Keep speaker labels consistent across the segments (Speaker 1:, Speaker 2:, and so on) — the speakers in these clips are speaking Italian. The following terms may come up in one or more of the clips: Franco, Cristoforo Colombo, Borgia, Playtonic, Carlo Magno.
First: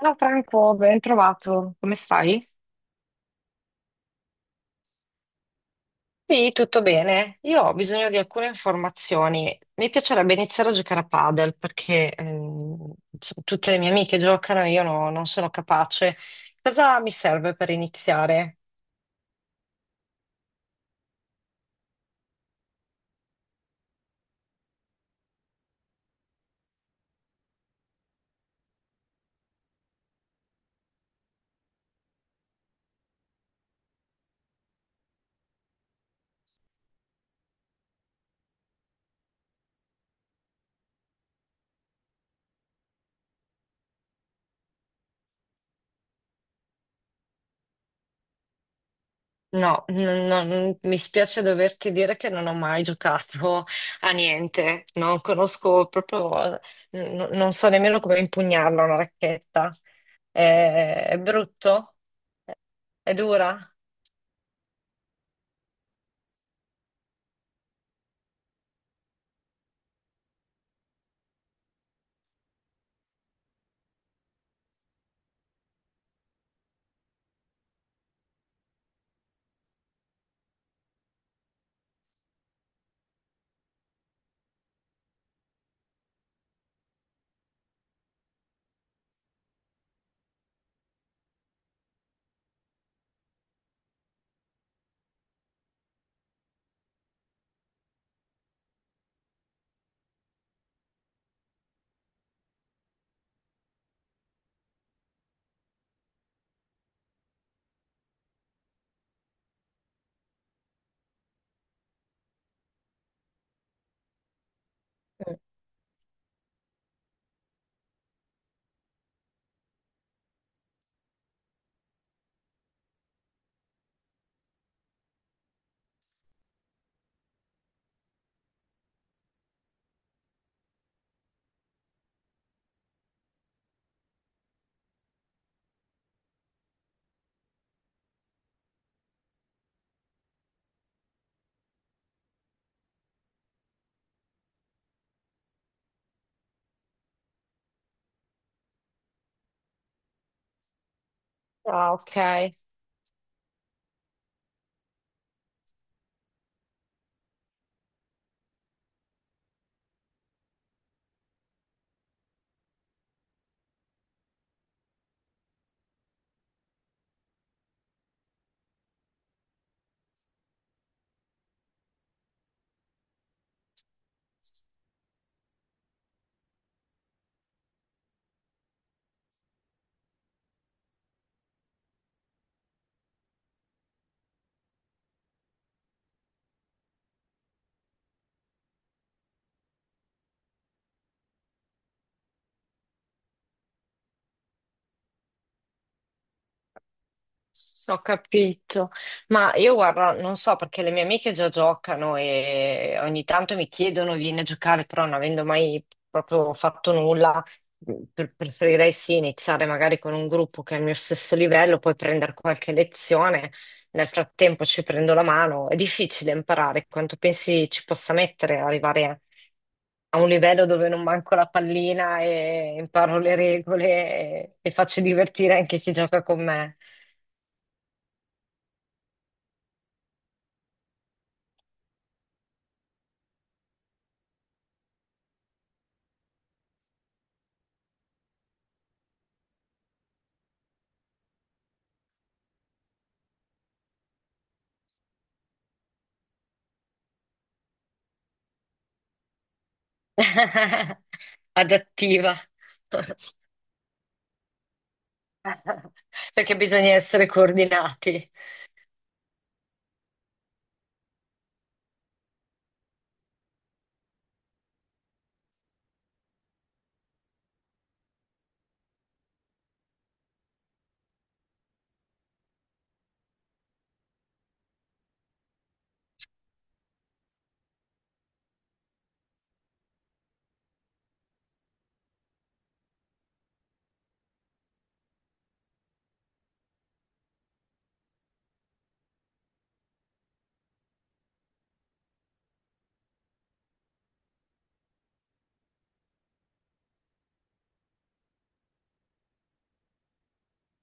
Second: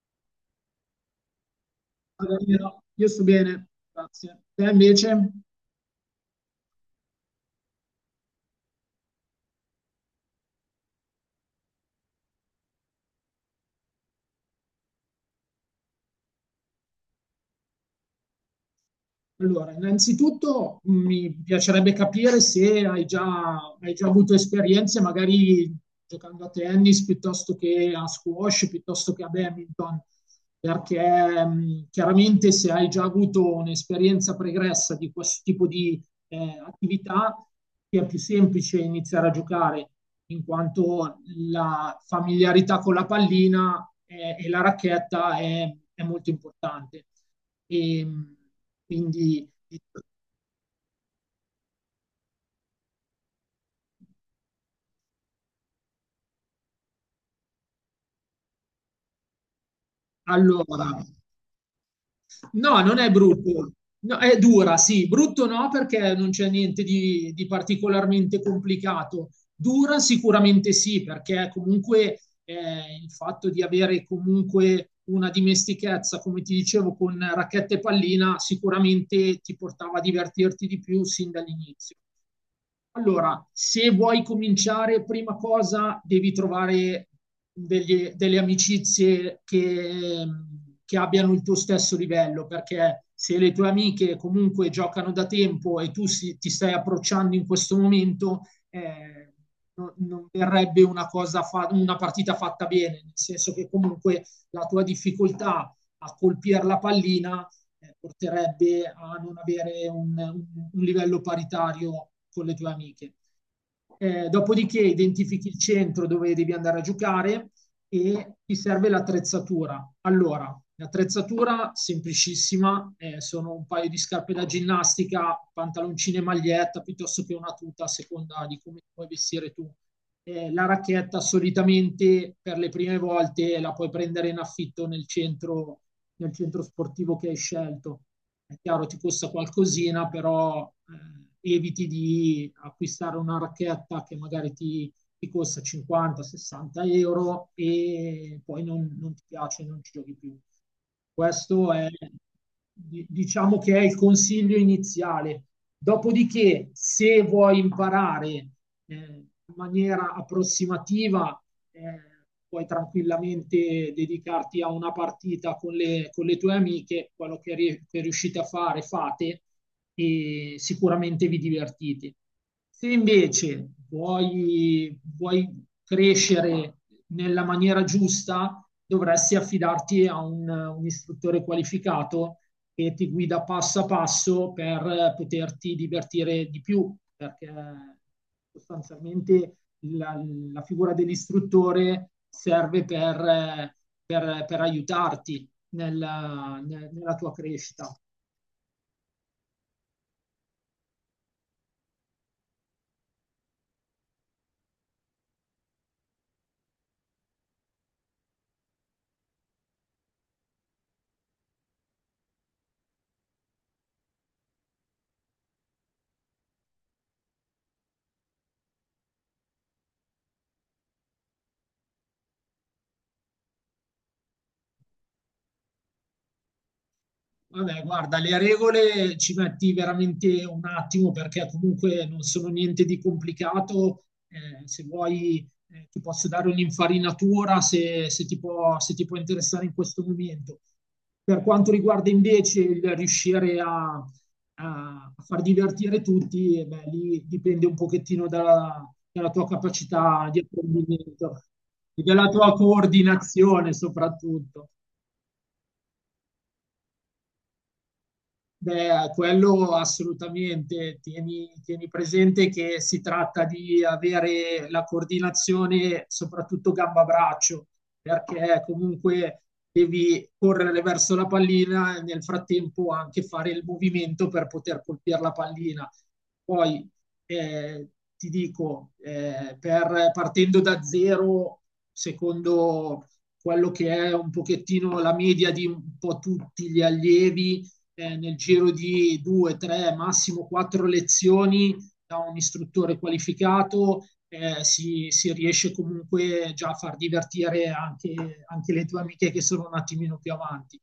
Speaker 1: Ciao Franco, ben trovato. Come
Speaker 2: Allora,
Speaker 1: stai?
Speaker 2: Io no. io sto bene, grazie. Te invece?
Speaker 1: Sì, tutto bene. Io ho bisogno di alcune informazioni. Mi piacerebbe iniziare a giocare a padel perché insomma, tutte le mie amiche giocano e io no- non sono capace. Cosa mi serve per iniziare?
Speaker 2: Allora, innanzitutto mi piacerebbe capire se hai già avuto esperienze, magari giocando a tennis piuttosto che a squash, piuttosto che a badminton, perché chiaramente se hai già avuto un'esperienza pregressa di questo tipo di attività, ti è più semplice iniziare a giocare, in quanto la familiarità con la pallina e la racchetta è molto importante. E, quindi,
Speaker 1: No, mi spiace doverti dire che non ho mai giocato a niente. Non conosco proprio, non so nemmeno come impugnarla una racchetta.
Speaker 2: allora,
Speaker 1: È brutto?
Speaker 2: no, non è
Speaker 1: È dura?
Speaker 2: brutto. No, è dura, sì, brutto no perché non c'è niente di particolarmente complicato, dura sicuramente sì perché comunque il fatto di avere comunque una dimestichezza, come ti dicevo, con racchetta e pallina sicuramente ti portava a divertirti di più sin dall'inizio. Allora, se vuoi cominciare, prima cosa devi trovare delle amicizie che abbiano il tuo stesso livello, perché se le tue amiche comunque giocano da tempo e ti stai approcciando in questo momento, eh, non verrebbe una una partita fatta bene, nel senso che comunque la tua difficoltà a colpire la pallina porterebbe a non avere un livello paritario con le tue amiche. Dopodiché identifichi il centro dove devi andare a giocare e ti serve l'attrezzatura. Allora, l'attrezzatura semplicissima, sono un paio di scarpe da ginnastica, pantaloncine e maglietta, piuttosto che una tuta a seconda di come puoi vestire tu. La racchetta solitamente per le prime volte la puoi prendere in affitto nel centro sportivo che hai scelto. È chiaro, ti costa qualcosina, però eviti di acquistare una racchetta che magari ti costa 50-60 euro e poi non ti piace, non ci giochi più. Questo è,
Speaker 1: Ah, ok,
Speaker 2: diciamo che è il consiglio iniziale. Dopodiché, se vuoi imparare in maniera approssimativa, eh, puoi tranquillamente dedicarti a una partita con con le tue amiche, quello che riuscite a fare fate e sicuramente vi divertite. Se invece vuoi crescere nella maniera giusta, dovresti affidarti a un istruttore qualificato che ti guida passo a passo per poterti divertire di più, perché sostanzialmente la, la figura dell'istruttore serve per aiutarti nella tua crescita.
Speaker 1: ho capito. Ma io guarda, non so perché le mie amiche già giocano e ogni tanto mi chiedono vieni a giocare, però non avendo mai proprio fatto nulla, preferirei sì iniziare magari con un gruppo che è al mio stesso livello, poi prendere qualche lezione. Nel frattempo ci prendo la mano. È difficile imparare, quanto pensi ci possa mettere ad arrivare a un livello dove non manco la pallina e imparo le regole e, faccio divertire anche chi gioca con me.
Speaker 2: Vabbè, guarda, le regole ci metti veramente un attimo perché comunque non sono niente di complicato. Se vuoi, ti posso dare un'infarinatura se ti se ti può interessare in questo momento. Per quanto riguarda invece il riuscire a far divertire tutti, beh, lì dipende un pochettino dalla tua capacità di apprendimento e della
Speaker 1: Adattiva.
Speaker 2: tua coordinazione soprattutto.
Speaker 1: Perché bisogna essere coordinati.
Speaker 2: Beh, quello assolutamente. Tieni presente che si tratta di avere la coordinazione, soprattutto gamba-braccio, perché comunque devi correre verso la pallina e nel frattempo anche fare il movimento per poter colpire la pallina. Poi eh, ti dico, partendo da zero, secondo quello che è un pochettino la media di un po' tutti gli allievi nel giro di due, tre, massimo quattro lezioni da un istruttore qualificato si riesce comunque già a far divertire anche le tue amiche che sono un attimino più avanti.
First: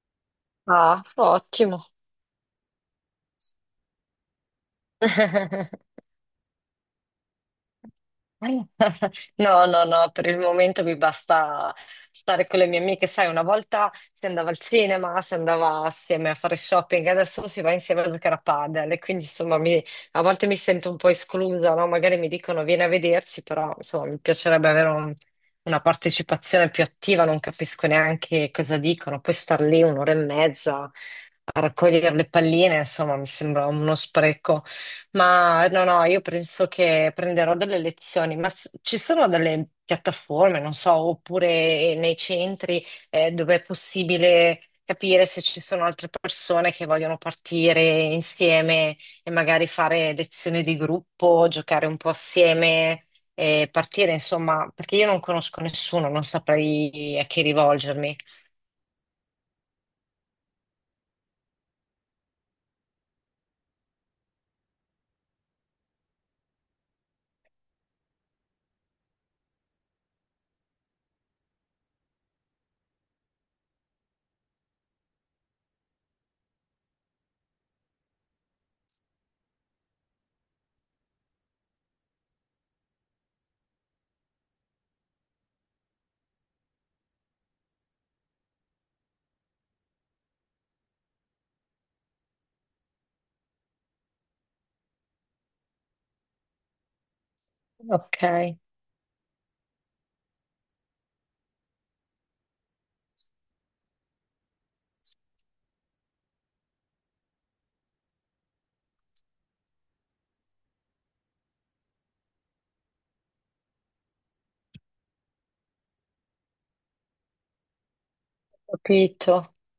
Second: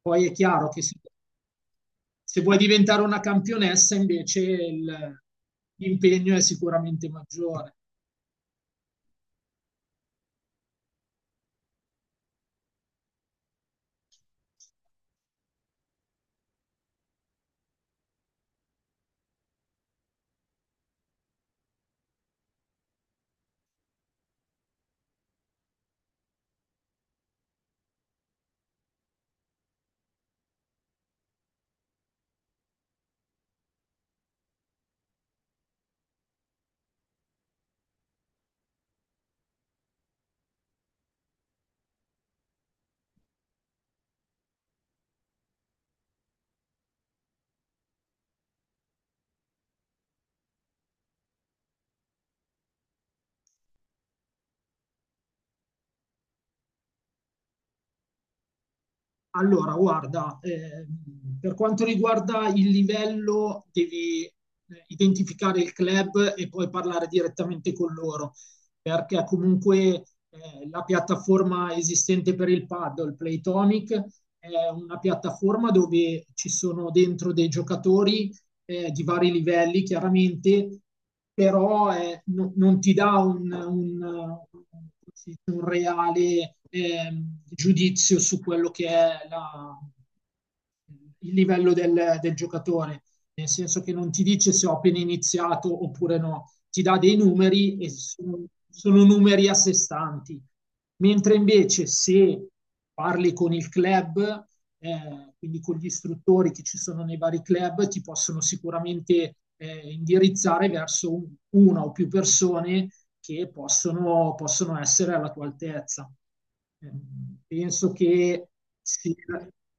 Speaker 2: Poi è chiaro che se,
Speaker 1: Ah, ottimo.
Speaker 2: se vuoi diventare una campionessa invece l'impegno è sicuramente maggiore.
Speaker 1: No, no, no, per il momento mi basta stare con le mie amiche. Sai, una volta si andava al cinema, si andava assieme a fare shopping, adesso si va insieme a giocare a padel e quindi insomma a volte mi sento un po' esclusa, no? Magari mi dicono vieni a vederci, però insomma mi piacerebbe avere una partecipazione più attiva, non capisco neanche cosa dicono, poi star lì un'ora e mezza a raccogliere le palline, insomma mi sembra uno spreco. Ma no, no, io penso che prenderò delle lezioni, ma ci sono delle piattaforme, non so, oppure nei centri dove è possibile capire se ci sono altre persone che vogliono partire insieme e magari fare lezioni di gruppo, giocare un po' assieme e partire, insomma, perché io non conosco nessuno, non saprei a chi rivolgermi.
Speaker 2: Allora, guarda, per quanto riguarda il livello, devi identificare il club e poi parlare direttamente con loro, perché comunque la piattaforma esistente per il paddle, Playtonic, è una piattaforma dove ci sono dentro dei giocatori di vari livelli, chiaramente, però non ti dà un reale giudizio su quello che è il livello del giocatore, nel senso che non ti dice se ho appena iniziato oppure no, ti dà dei numeri e
Speaker 1: Ok,
Speaker 2: sono numeri a sé stanti. Mentre invece se parli con il club, quindi con gli istruttori che ci sono nei vari club, ti possono sicuramente indirizzare verso una o più persone che possono essere alla tua altezza. Penso che se,
Speaker 1: capito.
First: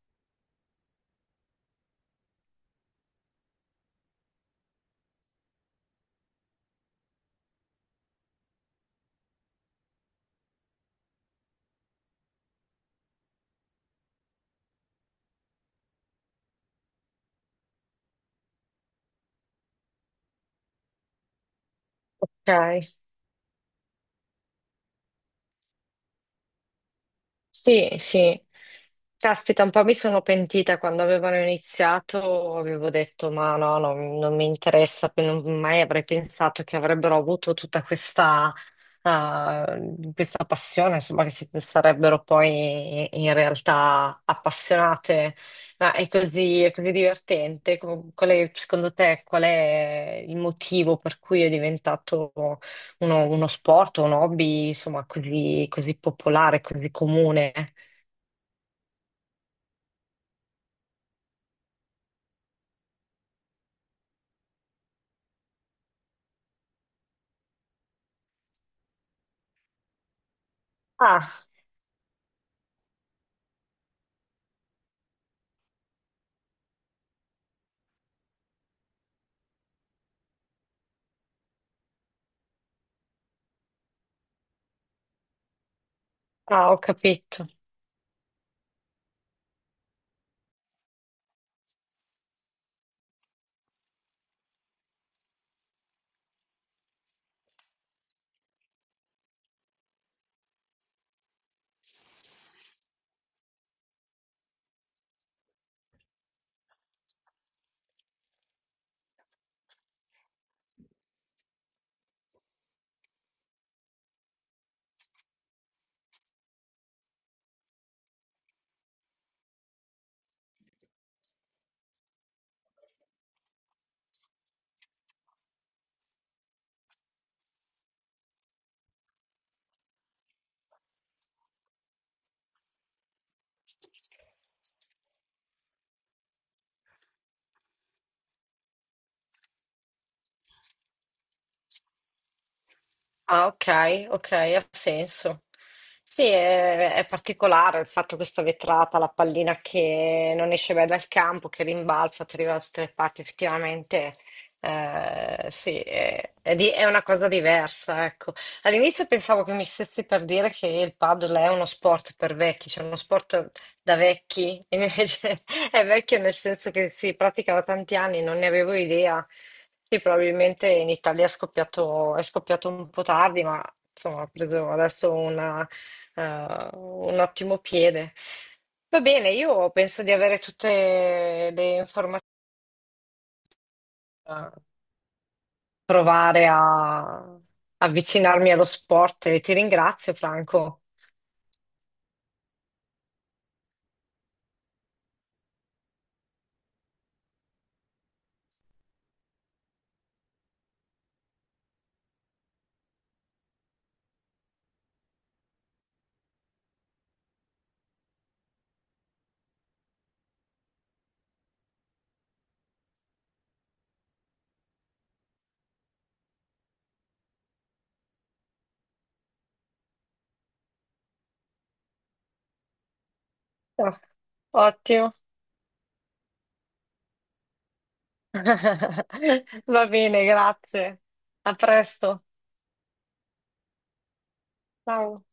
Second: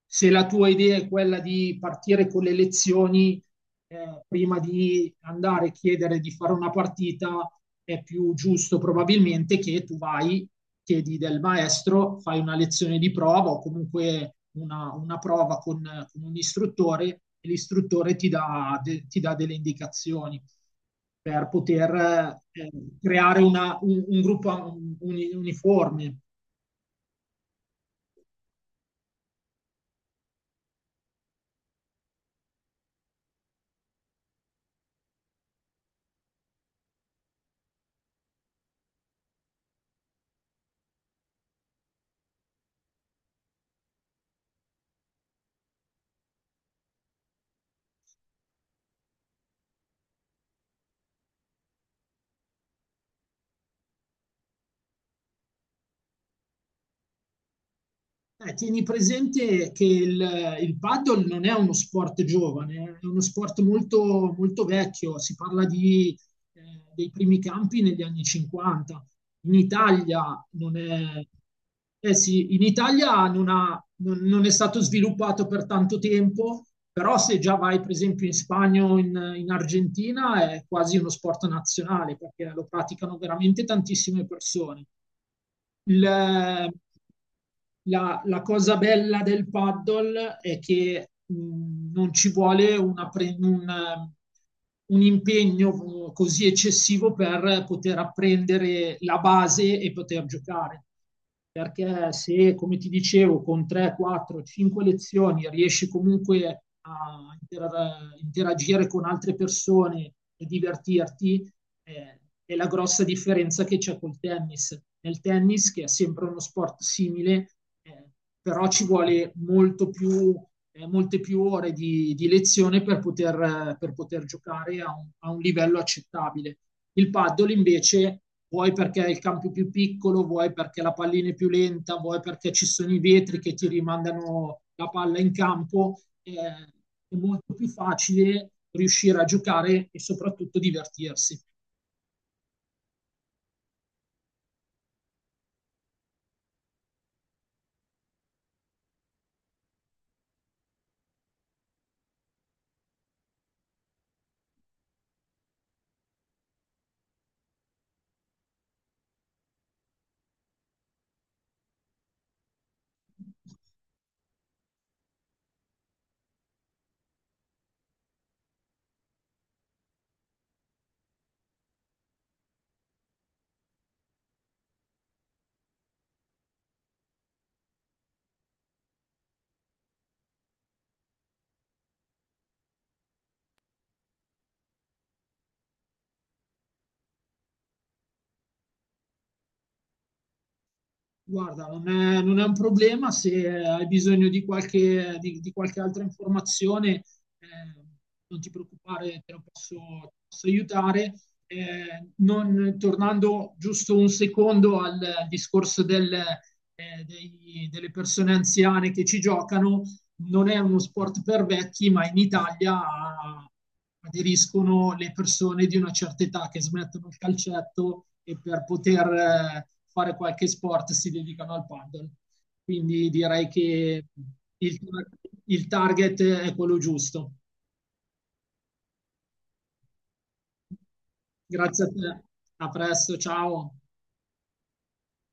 Speaker 2: se la tua idea è quella di partire con le lezioni, prima di andare a chiedere di fare una partita, è più giusto probabilmente che tu vai chiedi del maestro, fai una lezione di prova o comunque una prova con un istruttore e l'istruttore ti ti dà delle indicazioni per poter eh,
Speaker 1: Ok.
Speaker 2: creare un gruppo uniforme.
Speaker 1: Sì, sì. Caspita, un po' mi sono pentita quando avevano iniziato, avevo detto ma no, no, non mi interessa, non mai avrei pensato che avrebbero avuto tutta questa, eh, questa passione, insomma, che si sarebbero poi in realtà appassionate. Ma è così divertente. Qual è, secondo te, qual è il motivo per cui è diventato uno sport, un hobby, insomma, così, così popolare, così comune.
Speaker 2: Tieni presente che il paddle non è uno sport giovane, è uno sport molto vecchio, si parla di, dei primi campi negli anni 50. In Italia non è,
Speaker 1: Ah,
Speaker 2: eh sì, in Italia non ha- non- non è stato sviluppato per tanto tempo, però se già vai per esempio in Spagna o in Argentina è quasi uno sport nazionale perché lo praticano veramente tantissime persone. Il- eh,
Speaker 1: ah, ho capito.
Speaker 2: la cosa bella del paddle è che non ci vuole un impegno così eccessivo per poter apprendere la base e poter giocare. Perché se, come ti dicevo, con 3, 4, 5 lezioni riesci comunque a interagire con altre persone e divertirti, è la grossa differenza che c'è col tennis. Nel tennis, che è sempre uno sport simile, eh, però ci vuole molto più, molte più ore di lezione per poter giocare a a un livello accettabile. Il paddle invece vuoi perché il campo è più piccolo, vuoi perché la pallina è più lenta, vuoi perché ci sono i vetri che ti rimandano la palla in campo, è molto più facile riuscire a giocare e soprattutto divertirsi.
Speaker 1: Ah, ok, ok, ha senso. Sì, è particolare il fatto questa vetrata, la pallina che non esce mai dal campo, che rimbalza, ti arriva da tutte le parti, effettivamente, eh sì, è una cosa diversa, ecco. All'inizio pensavo che mi stessi per dire che il paddle è uno sport per vecchi, cioè uno sport da vecchi, e invece è vecchio nel senso che si pratica da tanti anni, non ne avevo idea. Sì, probabilmente in Italia è scoppiato un po' tardi, ma insomma ha preso adesso una, eh, un ottimo piede. Va bene, io penso di avere tutte le informazioni, da provare a avvicinarmi allo sport e ti ringrazio, Franco.
Speaker 2: Guarda, non è un problema se hai bisogno di di qualche altra informazione, eh, non ti preoccupare, posso aiutare. Tornando giusto un secondo al discorso delle persone anziane che ci giocano, non è uno sport per vecchi, ma in Italia ah, aderiscono le persone di una certa età che smettono il calcetto e per poter fare qualche sport si dedicano al paddle. Quindi direi
Speaker 1: Ah,
Speaker 2: che il,
Speaker 1: ottimo.
Speaker 2: il target è quello giusto.
Speaker 1: Va bene, grazie. A
Speaker 2: Grazie a te,
Speaker 1: presto.
Speaker 2: a presto, ciao.
Speaker 1: Ciao.